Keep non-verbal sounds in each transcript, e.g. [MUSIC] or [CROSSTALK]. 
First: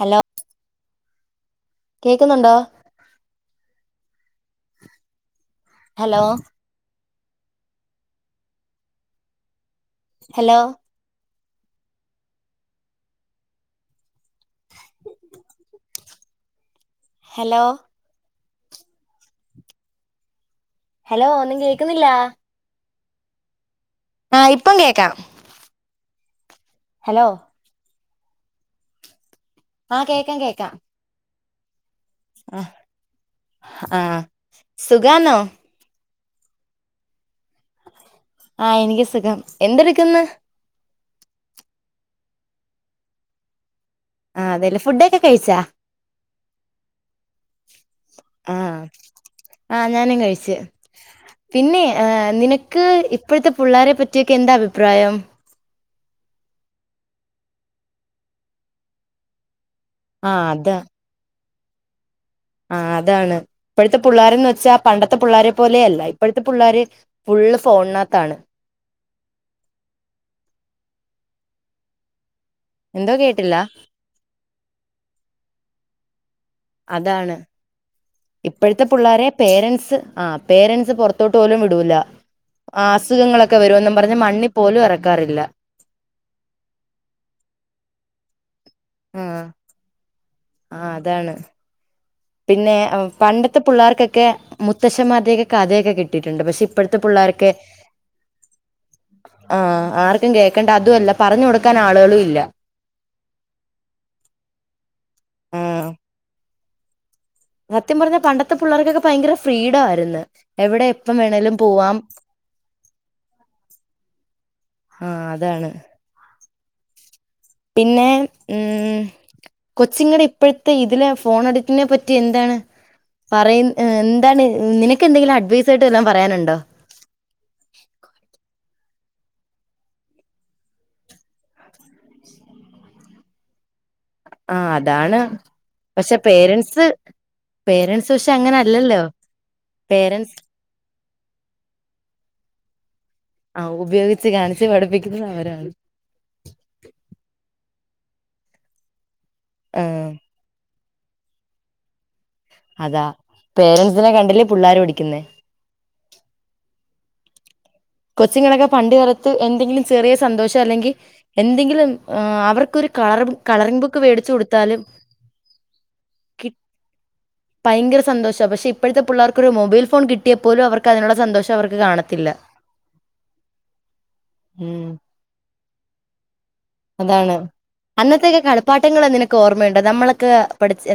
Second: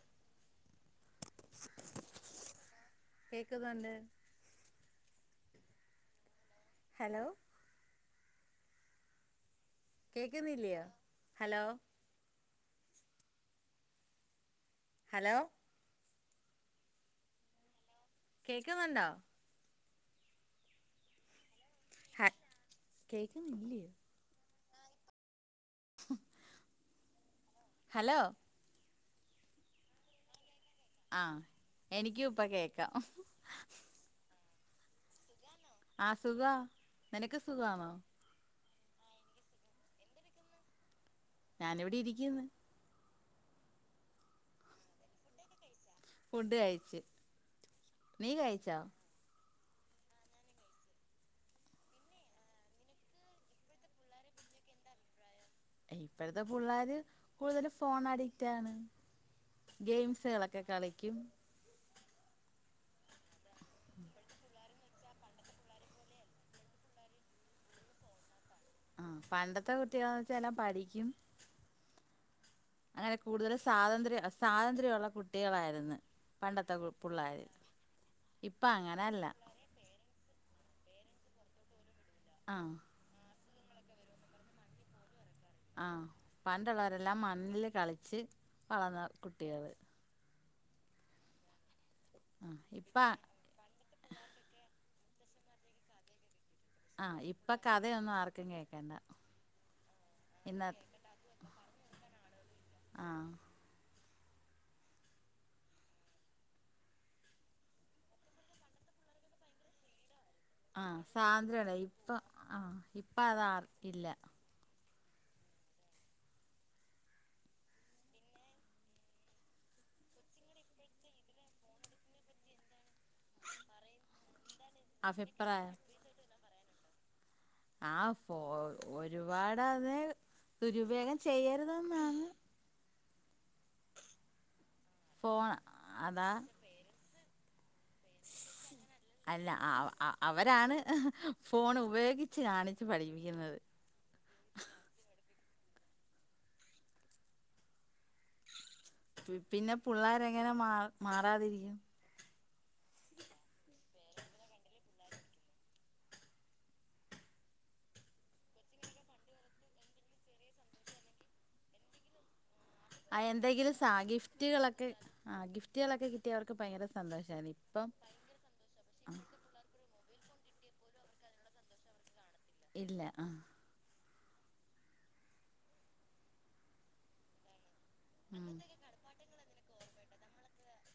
Hello കേക്കുന്നുണ്ടോ കേക്ക്ന്ണ്ട് hello hello hello കേക്കിന്നില്ലിയോ ഹലോ ഹലോ ഹലോ കേക്ക്ന്ണ്ടാ ഹലോ ഒന്നുംകേക് ക്ക്ന്നില്ലാ കേക് നിലെ ആഹ്ആ ഇപ്പം കേക്കാം ഹ് ഹലോ ഹലോ? ആഹ്ആ കേക്കാം കേക്കാം. ആഹ്ആ ആഹ് എനിക്കുഇപ്പകേക്കാം. ആഹ് സുഖാന്നോ? ആ സുഖ നിനക്ക് സുഖണോ? ആ എനിക്ക് സുഖം എന്തെട്ക്ക്ന്ന്? ഞാനി വിടെ ഇരിക്കിന്ന് ആ അതെല്ലേ ഫുഡൊക്കെ കഴിച്ചാ ഫുഡ് കഴിച്ച് നീ കഴിച്ചോ ആ ഞാനും കഴിച്ച്. പിന്നെ ഏ നിനക്ക് ഇപ്പഴത്തെ പിള്ളാരെ പറ്റിയൊക്കെ എന്താ അഭിപ്രായം ഇപ്പഴത്തെ പിള്ളോര് കൂടുതല് ഫോൺ അഡിക്റ്റ് ആണ് ആഹ് ഗെയിംസ്കളൊക്ക കളിക്കും ആ അതാണ്. ഇപ്പഴത്തെ പിള്ളോരന്ന് വെച്ചാ പണ്ടത്തെ പിള്ളോരെ പോലെയെ അല്ല. ഇപ്പോഴത്തെ പിള്ളോര് ഫുള്ള് ഫോണിനകത്താണ് ആ പണ്ടത്തെ കുട്ടികളെച്ചാല്ലാം പഠിക്കും എന്തോ അങ്ങനെ കൂടുതൽ കേട്ടില്ല സാതന്ത്ര്യ സാതന്ത്ര്യഉള്ള കുട്ടികളായിര് എന്ന് പണ്ടത്തെ പുപുള്ളാര് ഇപ്പഴത്തെ പുള്ളേരെ പേരൻറ്സ് ആ... പേരൻറ്സ് പുറത്തോട്ട് പോലും വിടൂല്ല ആഹ് ആ അസുഖങ്ങളൊക്.... ഒക്കെ വരൂന്നും പറഞ്ഞ് മണ്ണി പോലും ഇറക്കാറില്ല ആഹ് പണ്ടോള്ളോരെല്ലാം മണ്ണില് കളിച്ച് വളർന്ന കുട്ടികള് ആ അതാണ് ആ പിന്നെ ഇപ്പ അ പണ്ടത്തെ പിള്ളേർക്കൊക്കെ മുത്തശ്ശൻമാർ.. തേക് കഥയൊക്കെക്കിട്ടീട്ടുണ്ട് പക്ഷെ ഇ... ഇപ്പോഴത്തെ ആ പുള്ളേർക് ഇപ്പ കഥയൊന്നും ആർക്കും കേക്കണ്ട ആ ആർക്കും ഇന്ന കേക്കണ്ട അതുംഅല്ല പറഞ്ഞു കൊടുക്കാൻ ആളുകളും ഇല്ല ആ ആ സത്യം പറഞ്ഞാ പണ്ടത്തെ പിള്ളേർക്കൊക്കെ ഭയങ്കര ഫ്രീഡം ആര്ന്ന് ആ സാതന്ത്ര ഉണ്ടായി ഇപ്പൊ ആ ഇപ്പ അത് ആർക്കുഇല്ല ആ അതാണ് പിന്നെ ഉം കൊച്ചിങ്ങുടെ ഇപ്പോഴത്തെ ഇതിലെ ഫോൺ അഡിറ്റിനെ പറ്റി എന്താണ് പറയ് എന്താണ് നിനക്കെന്തെങ്കിലും അഭിപ്രായം അഡ്വൈസായിട്ട് വല്ലോം പറയാനുണ്ടോ ആ ഫോ ഒരുപാടത് ദുരുപയോഗം ചെയ്യരുത്ന്നാണ് ആ അത്. താണ് ഫോൺ പക്ഷെ അതാ പേരൻ്റസ് പേരൻ്റസ് ക്ഷെ അങ്ങനെ അല്ലല്ലോ അല്ല പേരൻ്റസ് അവരാണ് ഫോൺ ഉപയോഗിച്ച് കാണിച്ചു പഠിപ്പി. ആ ഉപയോഗിച്ച് കാണിച്ച് പഠിപ്പിക്കുന്നത് അവര [UNINTELLIGIBLE] പിന്നെ ആ പുള്ളാര് എങ്ങനെ മാ... മാറാതിരിക്കും അതാ പേരൻസിനെ കണ്ടില്ലേ പി ള്ളേര് പടിക്കുന്നേ കൊച്ചിങ്ങളൊക്കെ പണ്ടുകാലത്ത് എന്തെങ്കിലും ചെറിയ സന്തോഷം അല്ലെങ്കിൽ എന്തെങ്കിലും അവർക്ക് കള ആ കളറി എന്തെങ്കിലും സാ ബുക്ക് മേടിച്ച കൊടുത്താലും ഗിഫ്റ്റുകളൊക്കെ ആ ഗിഫ്റ്റുകളൊക്കെ കിട്ടിയ അവർക്ക് ഭയങ്കര സന്തോഷായിരുന്നു ഇപ്പം ഭയങ്കര സന്തോഷ പക്ഷെ ഇപ്പോഴത്തെ പിള്ളേർക്ക് മൊബൈൽ ഫോൺ കിട്ടി കിട്ടിയപ്പോലും അവർക്ക് അതിനുള്ള സന്തോഷം അവർക്ക് കാണത്തില്ല ഇല്ല അ ഉം അതാണ് അന്നത്തൊക്കെ ഉം കളിപ്പാട്ടങ്ങള് നിനക്ക് ഓർമ്മയുണ്ടോ നമ്മള്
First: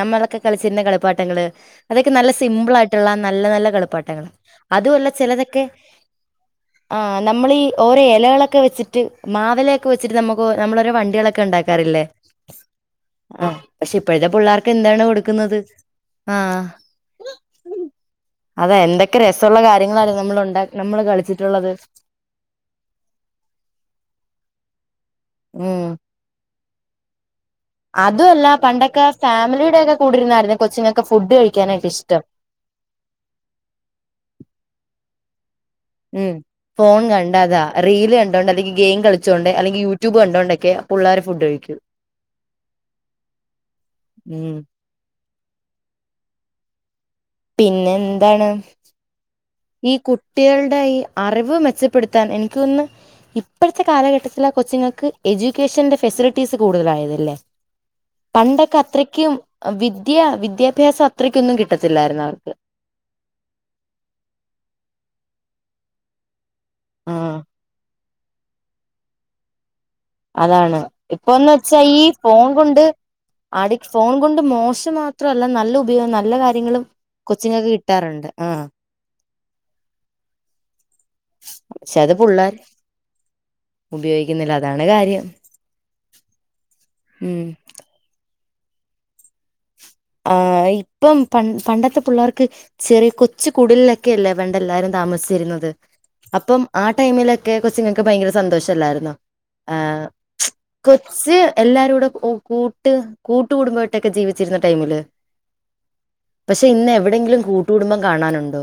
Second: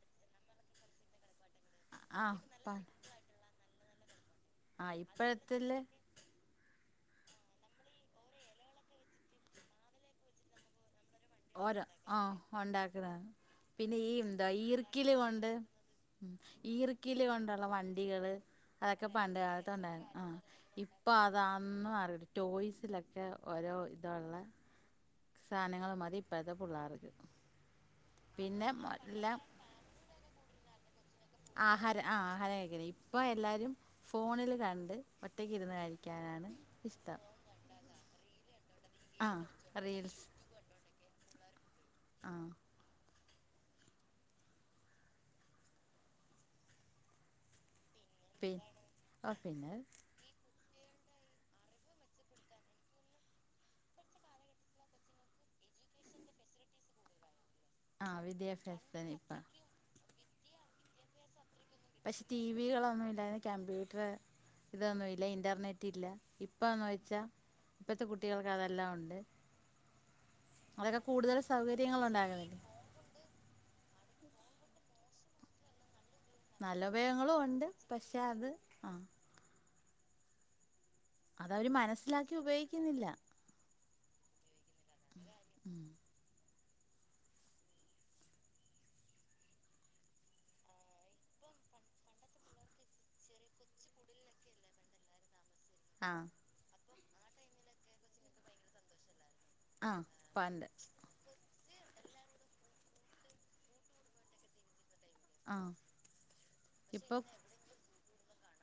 നമ്മളൊക്കെ കളിച്ചിരുന്ന കളിപ്പാട്ടങ്ങൾ അതൊക്കെ ആ നല്ല പ സിമ്പിള് ആയിട്ടുള്ള നല്ല നല്ല കളിപ്പ പാട്ടങ്ങൾ ആ അതൊല്ല ചെലദെക്കെ ഇപ്പഴത്തില് ആ നമ്മളീ ഓരോ എലകളൊക്കെ വെച്ചിട്ട് മാതലയൊക്കെ വെച്ചിട്ട് നമുക് പ്പൊ നമ്മളൊരു വണ്ട ഓരോ ആ ണ്ടാക്കുന്നാണ് ആഹ്. പക്ഷെ പിന്നെ ഈ ഇപ്പോഴത്തെ എന്താ പിള്ളേർക്ക് എന്താണ് ഈർക്കില് കൊണ്ട് കൊടുക്കുന്നത്? ഉ ആഹ്. ഈർക്കില് കൊണ്ടുള്ള വണ്ടികള് അതെ അതൊക്കെ എന്തൊക്കെ പണ്ട് രസമുള്ള കാലത്ത് ഉണ്ടും കാര്യങ്ങളായിരുന്നു ആഹ നമ്മൾ ഉണ്ടാ നമ്മള് ഇപ്പൊ കളിച്ചിട്ടുള്ളത്. അതാന്ന മാറട്ട ടോയ്സിലൊക്കെ ഓരോ ഇതുള്ള സാനങ്ങള് മതി പുള്ളാർക്ക് അതും അല്ല പണ്ടൊക്കെ ഫാമിലിയുടെ കൂടിര്ന്നായിരുന്നു കൊച്ചിങ്ങെ ആഹാരം ആ ആഹാരം കഴിക്കല് ഇപ്പൊ എല്ലാരും ഫോണില് കണ്ട് ഒറ്റക്ക് ഇരുന്ന് ഉം കഴിക്കാനാണ് ഫോൺ ഇഷ്ടം കണ്ടതാ റീല് കണ്ടോണ്ട് അല്ലെങ്കി ഗെയിം ആ കളിച്ചുകൊണ്ട് അല്ലെങ്കി യൂട്യൂബ് റീൽസ് കണ്ടോണ്ടൊക്കെയാ പുള്ളാര് ഫുഡ് കഴിക്കൂ ആ ഉം പിന്നെ എന്താണ് പി ഓ പിന്നെ ഈ കുട്ടികൾ ഇപ്പൊ ഈ അറിവ് മെച്ചപ്പെടുത്താൻ എനിക്ക് തോന്നുന്നു ഇപ്പഴത്തെ കാലഘട്ടത്തിലെ കൊച്ചുങ്ങൾക്ക് എഡ്യൂക്കേഷന്റെ ഫെസിലിറ്റീസ് കൂടുതലായതല്ലേ ആ പണ്ടൊക്കെ വിദ്യാഭ്യാസത്തിന് അത്രയ്ക്കും ഇപ്പം വിദ്യ വിദ്യഭ്യാസം അത്രക്കൊന്നും കിട്ടി പക്ഷെ ടിവികളൊന്നും ഇല്ലായിരു കമ്പ്യൂട്ടർ ഇതൊന്നും ഇല്ല ഇന്റർനെറ്റ് ഇല്ല ഇപ്പന്ന് ആ വെച്ചാ ഇപ്പത്തെ കുട്ടി കുട്ടിയള്ക്ക് അതെല്ലാം ഒണ്ട് അതാണ് ഇപ്പൊന്ന് വെച്ചാ ഈ സൗകര്യങ്ങൾ ഫോൺ ഉണ്ടാകുന്നില്ലേ കൊണ്ട് അടി ഫോണു കൊണ്ട് മോശം മാത്ര അല്ല നല്ല [UNINTELLIGIBLE] നല്ല കാര്യങ്ങളും ഉപയോഗങ്ങളും ഉണ്ട് കൊച്ചിങ്ങള്ക്ക് പക്ഷെ കിട്ടാറുണ്ട് അത് ആ അതവര് മനസ്സിലാക്കി ഉപയോയ്ക്കിന്നില്ല ഉപയോയ്ക്കിന്നില്ലാ അതാണ് കാര്യം ഉം ആ ഇപ്പം പണ് പണ്ടത്തെ പിള്ളാർക്ക് ചെറിയ കൊച്ചു കുടില് ല്ലൊക്കെല്ലേ പണ്ട് എല്ലാരും താമസിച്ചിരുന്ന ത് ആ അപ്പം ആ ടൈമിലൊക്കെ കൊച്ച്ങ്ങൾക്ക് ഭയങ്കര സന്തോഷല്ലായിരുന്നോ ആ ആഹ് പണ്ട് കൊച്ച് എല്ലാരൂടെ ഓ കൂട്ട് കൂട്ടുകുടുംബായിട്ടൊക്കെ ജീവിച്ചിരുന്ന ടൈമില് ആ പക്ഷെ ഇന്ന് ഇപ്പൊ എവിടേങ്കിലും കൂട്ടുകുടുംബം കാണാനുണ്ടോ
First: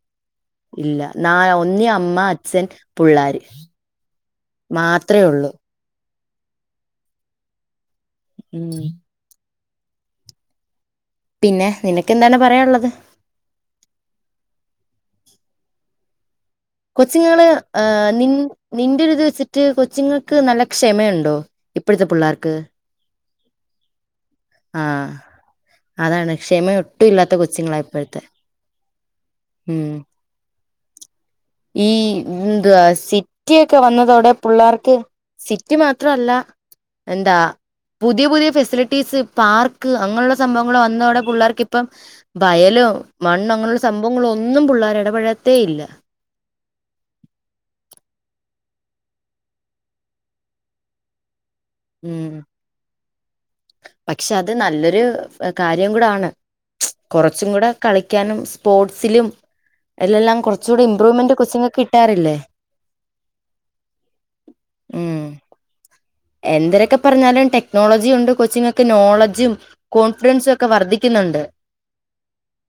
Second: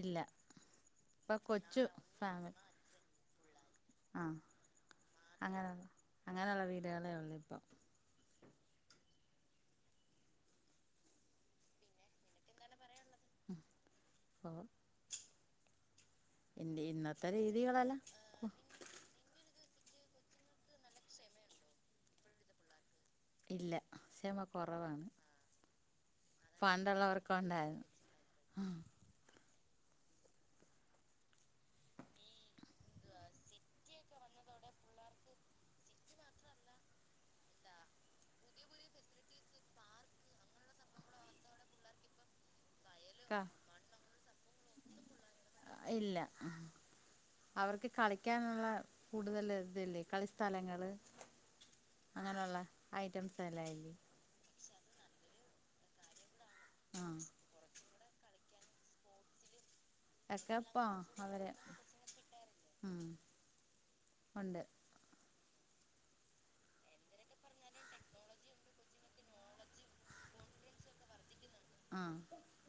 ഇല്ല ഇല്ല ന ഇപ്പൊ കൊച്ചു ഒന്നി അമ്മ ഫാമി അച്ഛൻ പുള്ളാര് ആഹ് മാത്രേയൊള്ളൂ അങ്ങനെ അങ്ങനെയുള്ള വീടുകളേ ഉള്ളൂ ഇപ്പം. ഉം പിന്നെ നിനക്ക് എന്താണ് പറയാനുള്ളത്? ഇപ്പൊ ഇ ഇന്നത്തെ കൊച്ചിങ്ങള് രീതികളെല്ലാം ഏഹ് നിന്റെ ഒര് ഇത് വെച്ചിട്ട് മറ്റ് കൊച്ചിങ്ങൾക്ക് നല്ല ക്ഷമയുണ്ടോ? ഇപ്പഴ്ത്തെ പിള്ളേർക്ക് ഇല്ല ക്ഷമ കുറവാണ്. ആഹ് അതാണ് ക്ഷമ ഒട്ടും പണ്ടുള്ളവർക്ക് ഇല്ലാത്ത കൊച്ചുങ്ങളാ ഉണ്ടായിരുന്നു ഇപ്പഴ്ത്തെ ഉം ഈ എന്തുവാ സിറ്റിയൊക്കെ വന്നതോടെ പുള്ളേർക്ക് സിറ്റി മാത്രല്ല എന്താ പുതിയ പുതിയ ഫെസിലിറ്റീസ് പാർക്ക് അങ്ങനെയുള്ള സംഭവങ്ങൾ വന്നതോടെ പുള്ളേർക്ക് ഇപ്പം വയലോ ക മണ്ണോ അങ്ങനുള്ള സംഭ ങ്ങളൊന്നും പിള്ളേർ എടപഴ ഇല്ല. അവർക്ക് കളിക്കാനുള്ള കൂടുതൽ ഇതില്ലേ കളിസ്ഥലങ്ങള് ഉം അങ്ങനെയുള്ള ഐറ്റംസ് എല്ലാം ഇല്ലേ പക്ഷെ അത് നല്ലൊരു കാര്യം കൂടാണ് ആഹ് കുറച്ചും കൂടെ കളിക്കാനും സ്പോർട്സിലും എല്ലെല്ലാം ഒക്കെപ്പോ കുറച്ചുകൂടി ഇമ്പ്രൂവ്മെന്റ് അവര് കൊച്ചിങ്ങക്ക് കിട്ടാറില്ലേ ഉം ഉണ്ട് ഉം എന്തെരക്കെ പറഞ്ഞാലും ടെക്നോളജി ഉണ്ട് കൊച്ചിങ്ങക്ക് നോളജും കോൺഫിഡൻസും ഒക്കെ വർദ്ധിക്കുന്നുണ്ട് ആ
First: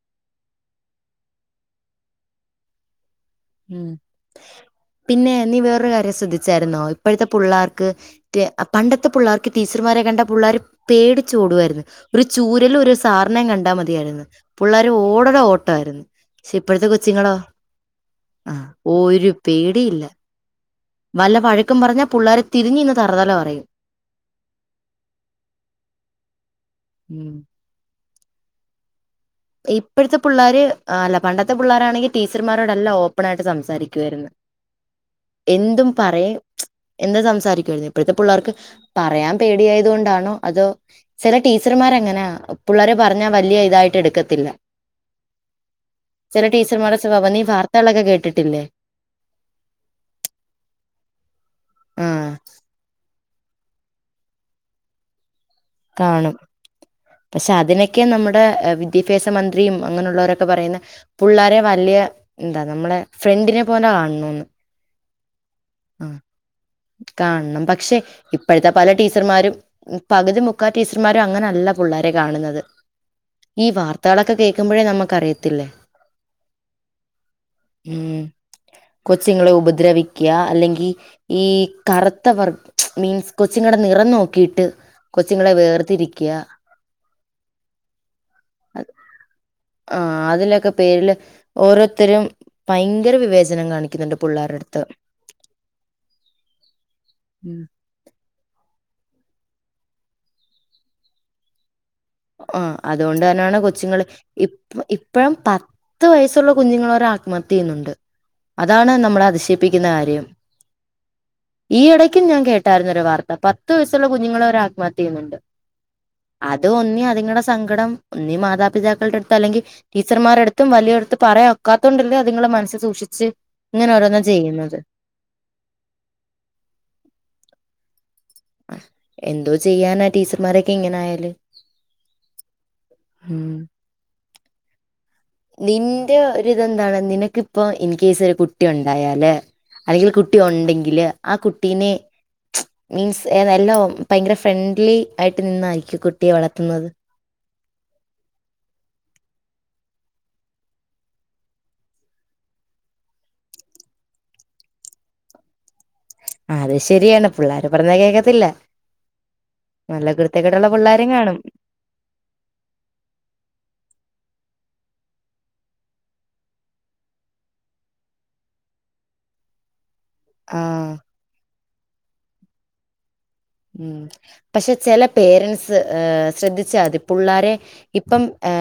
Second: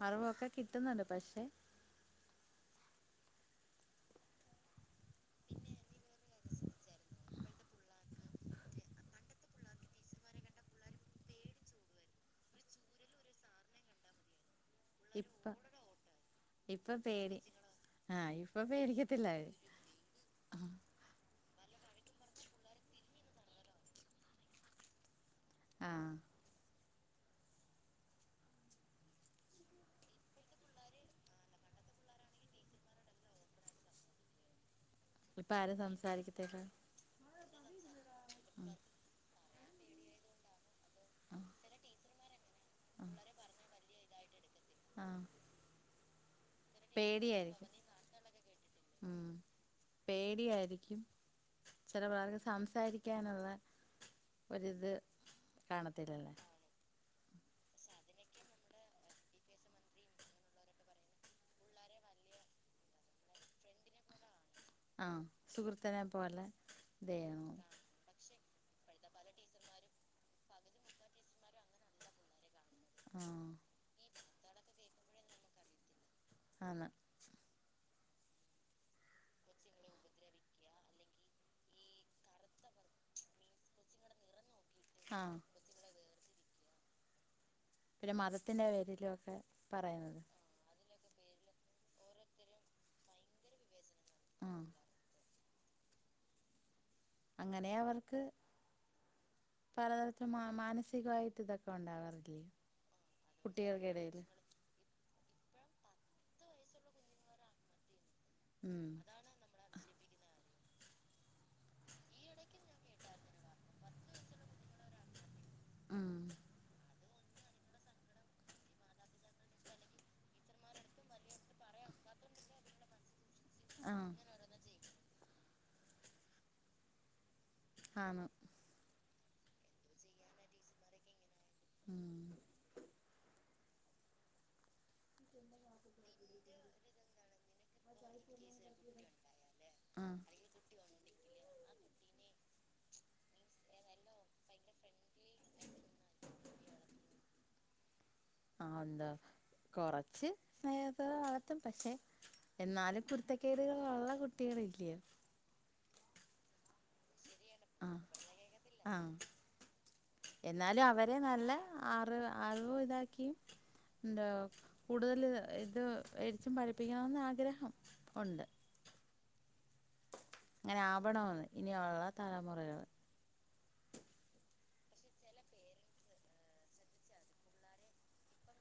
അറിവൊക്കെ കിട്ടുന്നുണ്ട് പക്ഷെ ഉം പിന്നെ നീ വേറൊരു കാര്യം ശ്രദ്ധിച്ചായിരുന്നോ ഇപ്പഴത്തെ പുള്ളേർക്ക് പണ്ടത്തെ പുള്ളേർക്ക് ടീച്ചർമാരെ കണ്ട പുള്ളേർ പേടിച്ചോടു വാരുന്നു ഒരു ചൂരല് ഒരു സാറിനേയും കണ്ടാൽ മതിയായിരുന്നു പിള്ളേർ ഓടടെ ഇപ്പ ഓട്ട ആരുന്നു പക്ഷെ ഇപ്പോഴത്തെ ഇപ്പൊ കൊച്ചിങ്ങളോ പേടി ആഹ് ആ ഇപ്പൊ പേടിക്കത്തില്ല ഒരു അവര് പേടിയില്ല വല്ല വഴക്കും പറഞ്ഞാൽ പുള്ളാര് തിരിഞ്ഞ് നിന്ന് തറതല പറയും ആഹ് ഉം ഇപ്പഴത്തെ പുള്ളേര് ഏ അല്ല പണ്ടത്തെ പുള്ളാരാണെങ്കിൽ ടീച്ചർമാരോട് എല്ലാം ഓപ്പണായി സംസാരിക്കുമായിരുന്നു ഇപ്പ ആരും എന്തും പറയും സംസാരിക്കത്തില്ല എല്ലാം സംസാരിക്കുമായിരുന്നു ഇപ്പഴത്തെ പുള്ളാർക്ക് പറയാൻ പേടിയായതുകൊണ്ടാണോ അതോ ചില ടീച്ചർമാരങ്ങനാ പുള്ളാരെ പറഞ്ഞാ വല്യ ഇതായിട്ടെടുക്കത്തില്ല ത്തില്ല ആഹ് ടീച്ചർമാരുടെ സ്വഭാവം നീ പേടിയായിരിക്കും വാർത്തകളൊക്കെ കേട്ടിട്ടില്ലേ ഉം പേടിയായിരിക്കും ചില ആ പുള്ളർക്ക് സംസാരിക്ക ക്കാനുള്ള ഒരിത് കാണത്തില്ലല്ലേ കാണും പക്ഷെ അതിനൊക്കെ നമ്മുടെ വിദ്യാഭ്യാസ മന്ത്രിയും അങ്ങനെയുള്ളവരൊക്കെ പറയുന്നെ പുള്ളാരെ വല്യ എന്താ നമ്മുടെ ഫ്രണ്ടിനെപ്പോലെ കാണണോന്ന് ആ സുഹൃത്തിനെ പോലെ ദൈവം കാണണം പക്ഷെ ഇപ്പഴത്തെ പല ടീച്ചർമാരും പകുതി മുക്കാൽ ടീച്ചർമാരും അങ്ങനല്ല പുള്ളാരെ കാണുന്നത് ആഹ് ഈ വാർത്തകളൊ ഒക്കെ കേൾക്കുമ്പഴേ നമുക്കറിയത്തില്ലേ ആന്ന് ഉം കൊച്ചിങ്ങളെ ഉപദ്രവിക്ക്യാ അല്ലെങ്കി ഈ കറുത്തവർഗ മീൻസ് കൊച്ചി ങ്ങടെ നിറം നോക്കിയിട്ട് ആഹ് കൊച്ചുങ്ങളെ വേർതിരിക്ക്യാ പിന്നെ മതത്തിന്റെ പേരിലു ഒക്കെ ആ പറയുന്നത് അതിലൊക്കെ പേരില് ഓരോരുത്തരും ഭയങ്കര വിവേചനം കാണിക്കുന്നുണ്ട് പുള്ളാരുടെ ആഹ് അട്ത്ത് അങ്ങനെ അവർക്ക് പലതരത്തിൽ മാനസികമായിട്ട ആ അതുകൊണ്ട് തന്നാണ് കൊച്ചുങ്ങള് കുട്ടികൾക്കിടയിൽ ഇപ്പ ഇപ്പഴം പത്ത് വയസ്സുള്ള കുഞ്ഞുങ്ങള് വരെ ആത്മഹത്യ ചെയ്യുന്നുണ്ട് ഉം അതാണ് നമ്മള അതിശയിപ്പിക്കുന്ന കാര്യം ഈ ഇടയ്ക്കും ഞാൻ കേട്ടാർന്നു ഒര് വാർത്ത പത്തു വയസുള്ള കുഞ്ഞുങ്ങൾ വരെ ആത്മഹത്യ ചെയുന്നുണ്ട് ഉം അതൊന്ന് ഇനി അതിങ്ങളുടെ സങ്കടം ഒന്നീ മാതാപിതാക്കളുടെ അടുത്ത അല്ലെങ്ക ടീച്ചർമാരുടെ അടുത്തും വലിയവരുടെ അടുത്തും പറയാൻ ഒക്കാത്തത് കൊണ്ടല്ലേ അതിങ്ങളുടെ മനസ്സിൽ സൂക്ഷിച്ച്. ഇങ്ങനെ ആഹ് ഓരോന്ന് ചെയ്യുന്നത്. [INAUDIBLE] ആ എന്തോ ചെയ്യാനാ ടീച്ചർമാരൊക്കെ ഇങ്ങനെ ആയാല്. ഉം ഉം നിന്റെ ഒരിതെന്താണ് നിനക്ക്. ഇപ്പൊ ഇൻ കേസ് ഒരു കുട്ടി ഉണ്ടായാല് അല്ലെങ്കിൽ ആഹ് കുട്ടി ഉണ്ടെങ്കില് ആ കു കുട്ടിന് മീൻസ് ഏതോല്ലാം ഭയങ്കര ഫ്രണ്ട്ലി ആയിട്ട് നിന്നായിരിക്കും കുട്ടിയെ വളർത്തുന്നത്. ആ എന്തോ കൊറച്ച് സ്നേഹത്തിൽ വളർത്തും പക്ഷേ എന്നാലും കുരുത്തക്കേടുകൾ ഉള്ള കുട്ടികൾ ഇല്ലേ. അത് ശരിയാണ് പിള്ളേര് പറഞ്ഞ ആഹ് കേക്കത്തില്ല ആഹ് നല്ല കുരുത്തക്കേടുള്ള എന്നാലും പിള്ളേരും അവരെ കാണും നല്ല അറി അറിവ് ഇതാക്കിയും എന്ത്. കൂടുതൽ ഇത് [UNINTELLIGIBLE] പഠിപ്പിക്കണമെന്ന് ആഗ്രഹം ഉണ്ട്. അങ്ങനെ ആഹ് ആവണമെന്ന്. ഇനിയുള്ള തലമുറകൾ ഉം പക്ഷെ ചില പേരൻസ് ഏ ശ്രദ്ധിച്ചാതി പുള്ളാരെ ഇപ്പം ഏ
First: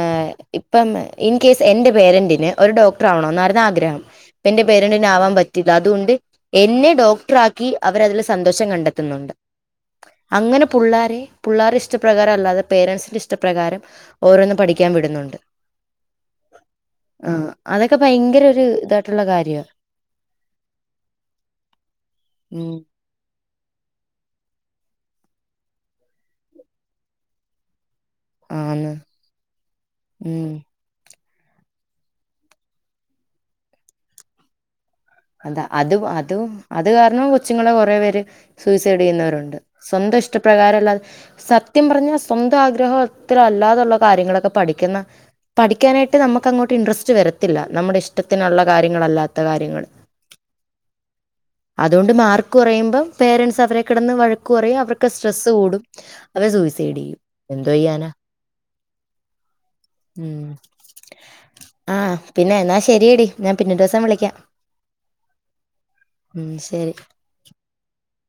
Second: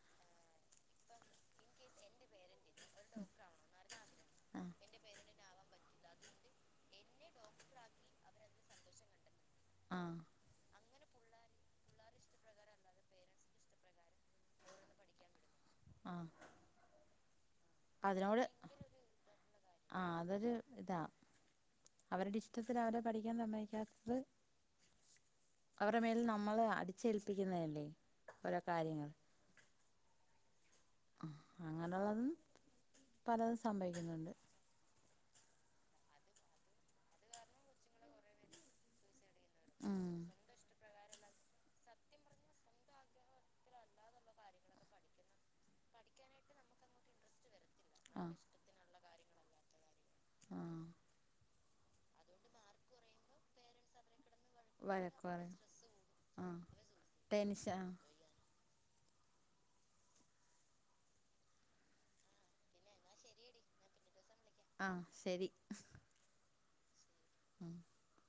ഇപ്പം ഇൻകേസ് എന്റെ പേരൻറിന് ഒരു ഡോക്ടർ ആവണോ എന്നായിരുന്നു ആഗ്രഹം ഇപ്പ ആ എന്റെ പേരന്റിന് ആവാൻ പറ്റില്ല അതുകൊണ്ട് എന്നെ ഡോക്ടർ ആക്കി അവര് അതിൽ സന്തോഷം കണ്ടെത്തുന്നുണ്ട്. ആ അങ്ങനെ പുള്ളാരെ പുള്ളാരുടെ ഇഷ്ടപ്രകാരം അല്ലാതെ പേരന്സിന്റെ ഇഷ്ടപ്രകാരം ഓരോന്നും പഠിക്കാവിടുന്നുണ്ട്. ആ ആഹ് അതൊക്കെ അതിനോട് ഭയങ്കര ഒരു ഇതായിട്ടുള്ള കാര്യ ആ അതൊരു ഇതാ അവരുടെ ഉം ഇഷ്ടത്തിൽ അവരെ പഠിക്കാൻ സമ്മ [UNINTELLIGIBLE] അവരെ മേൽ നമ്മള് അടിച്ചേൽപ്പിക്കുന്നതല്ലേ. ഓരോ ആണ് കാര്യങ്ങൾ ഉം അങ്ങനെയുള്ളതും പലതും സംഭവിക്കുന്നുണ്ട്. എന്താ അത് അതും അത് കാരണം കൊച്ചുങ്ങളെ കുറെ പേരെ സൂയിസൈഡ് ചെയ്യുന്നവരുണ്ട്, ഉം സ്വന്തം ഇഷ്ടപ്രകാരം അല്ലാതെ സത്യം പറഞ്ഞാൽ സ്വന്തം ആഗ്രഹത്തെ അല്ലാതുള്ള കാര്യങ്ങളൊക്കെ പഠിക്കുന്നു പഠിക്കാനായിട്ട് നമുക്ക് അങ്ങോട്ട് ഇന്റെരെസ്റ്റ്‌ വരത്തില്ല. നമ്മുടെ ആഹ് ഇഷ്ടത്തിനുള്ള കാര്യങ്ങളല്ലാ ത്ത കാര്യങ്ങൾ അതുകൊണ്ട് ആഹ് മാർക്ക് കുറയുമ്പോ പേരൻസ് അവരെ കിടന്ന് വഴ കുറെ അവർക്ക് വഴക്ക് സ്ട്രെസ്സ് പറയും നമ്മുടെ കൂടും കൂടും. വഴക്ക് പറയും. അവരെ ആഹ് സൂയിസൈഡ് ചെയ്യും എന്തോ ടെൻഷൻ ആഹ് ചെയ്യാനാ. ഉം ആഹ് പിന്നെ എന്നാ ശരിയടി ഞാൻ പിന്നെ ഒരു ദിവസം വിളിക്കാം. ആഹ് ശരി ഉം ശരി ഉം [INAUDIBLE]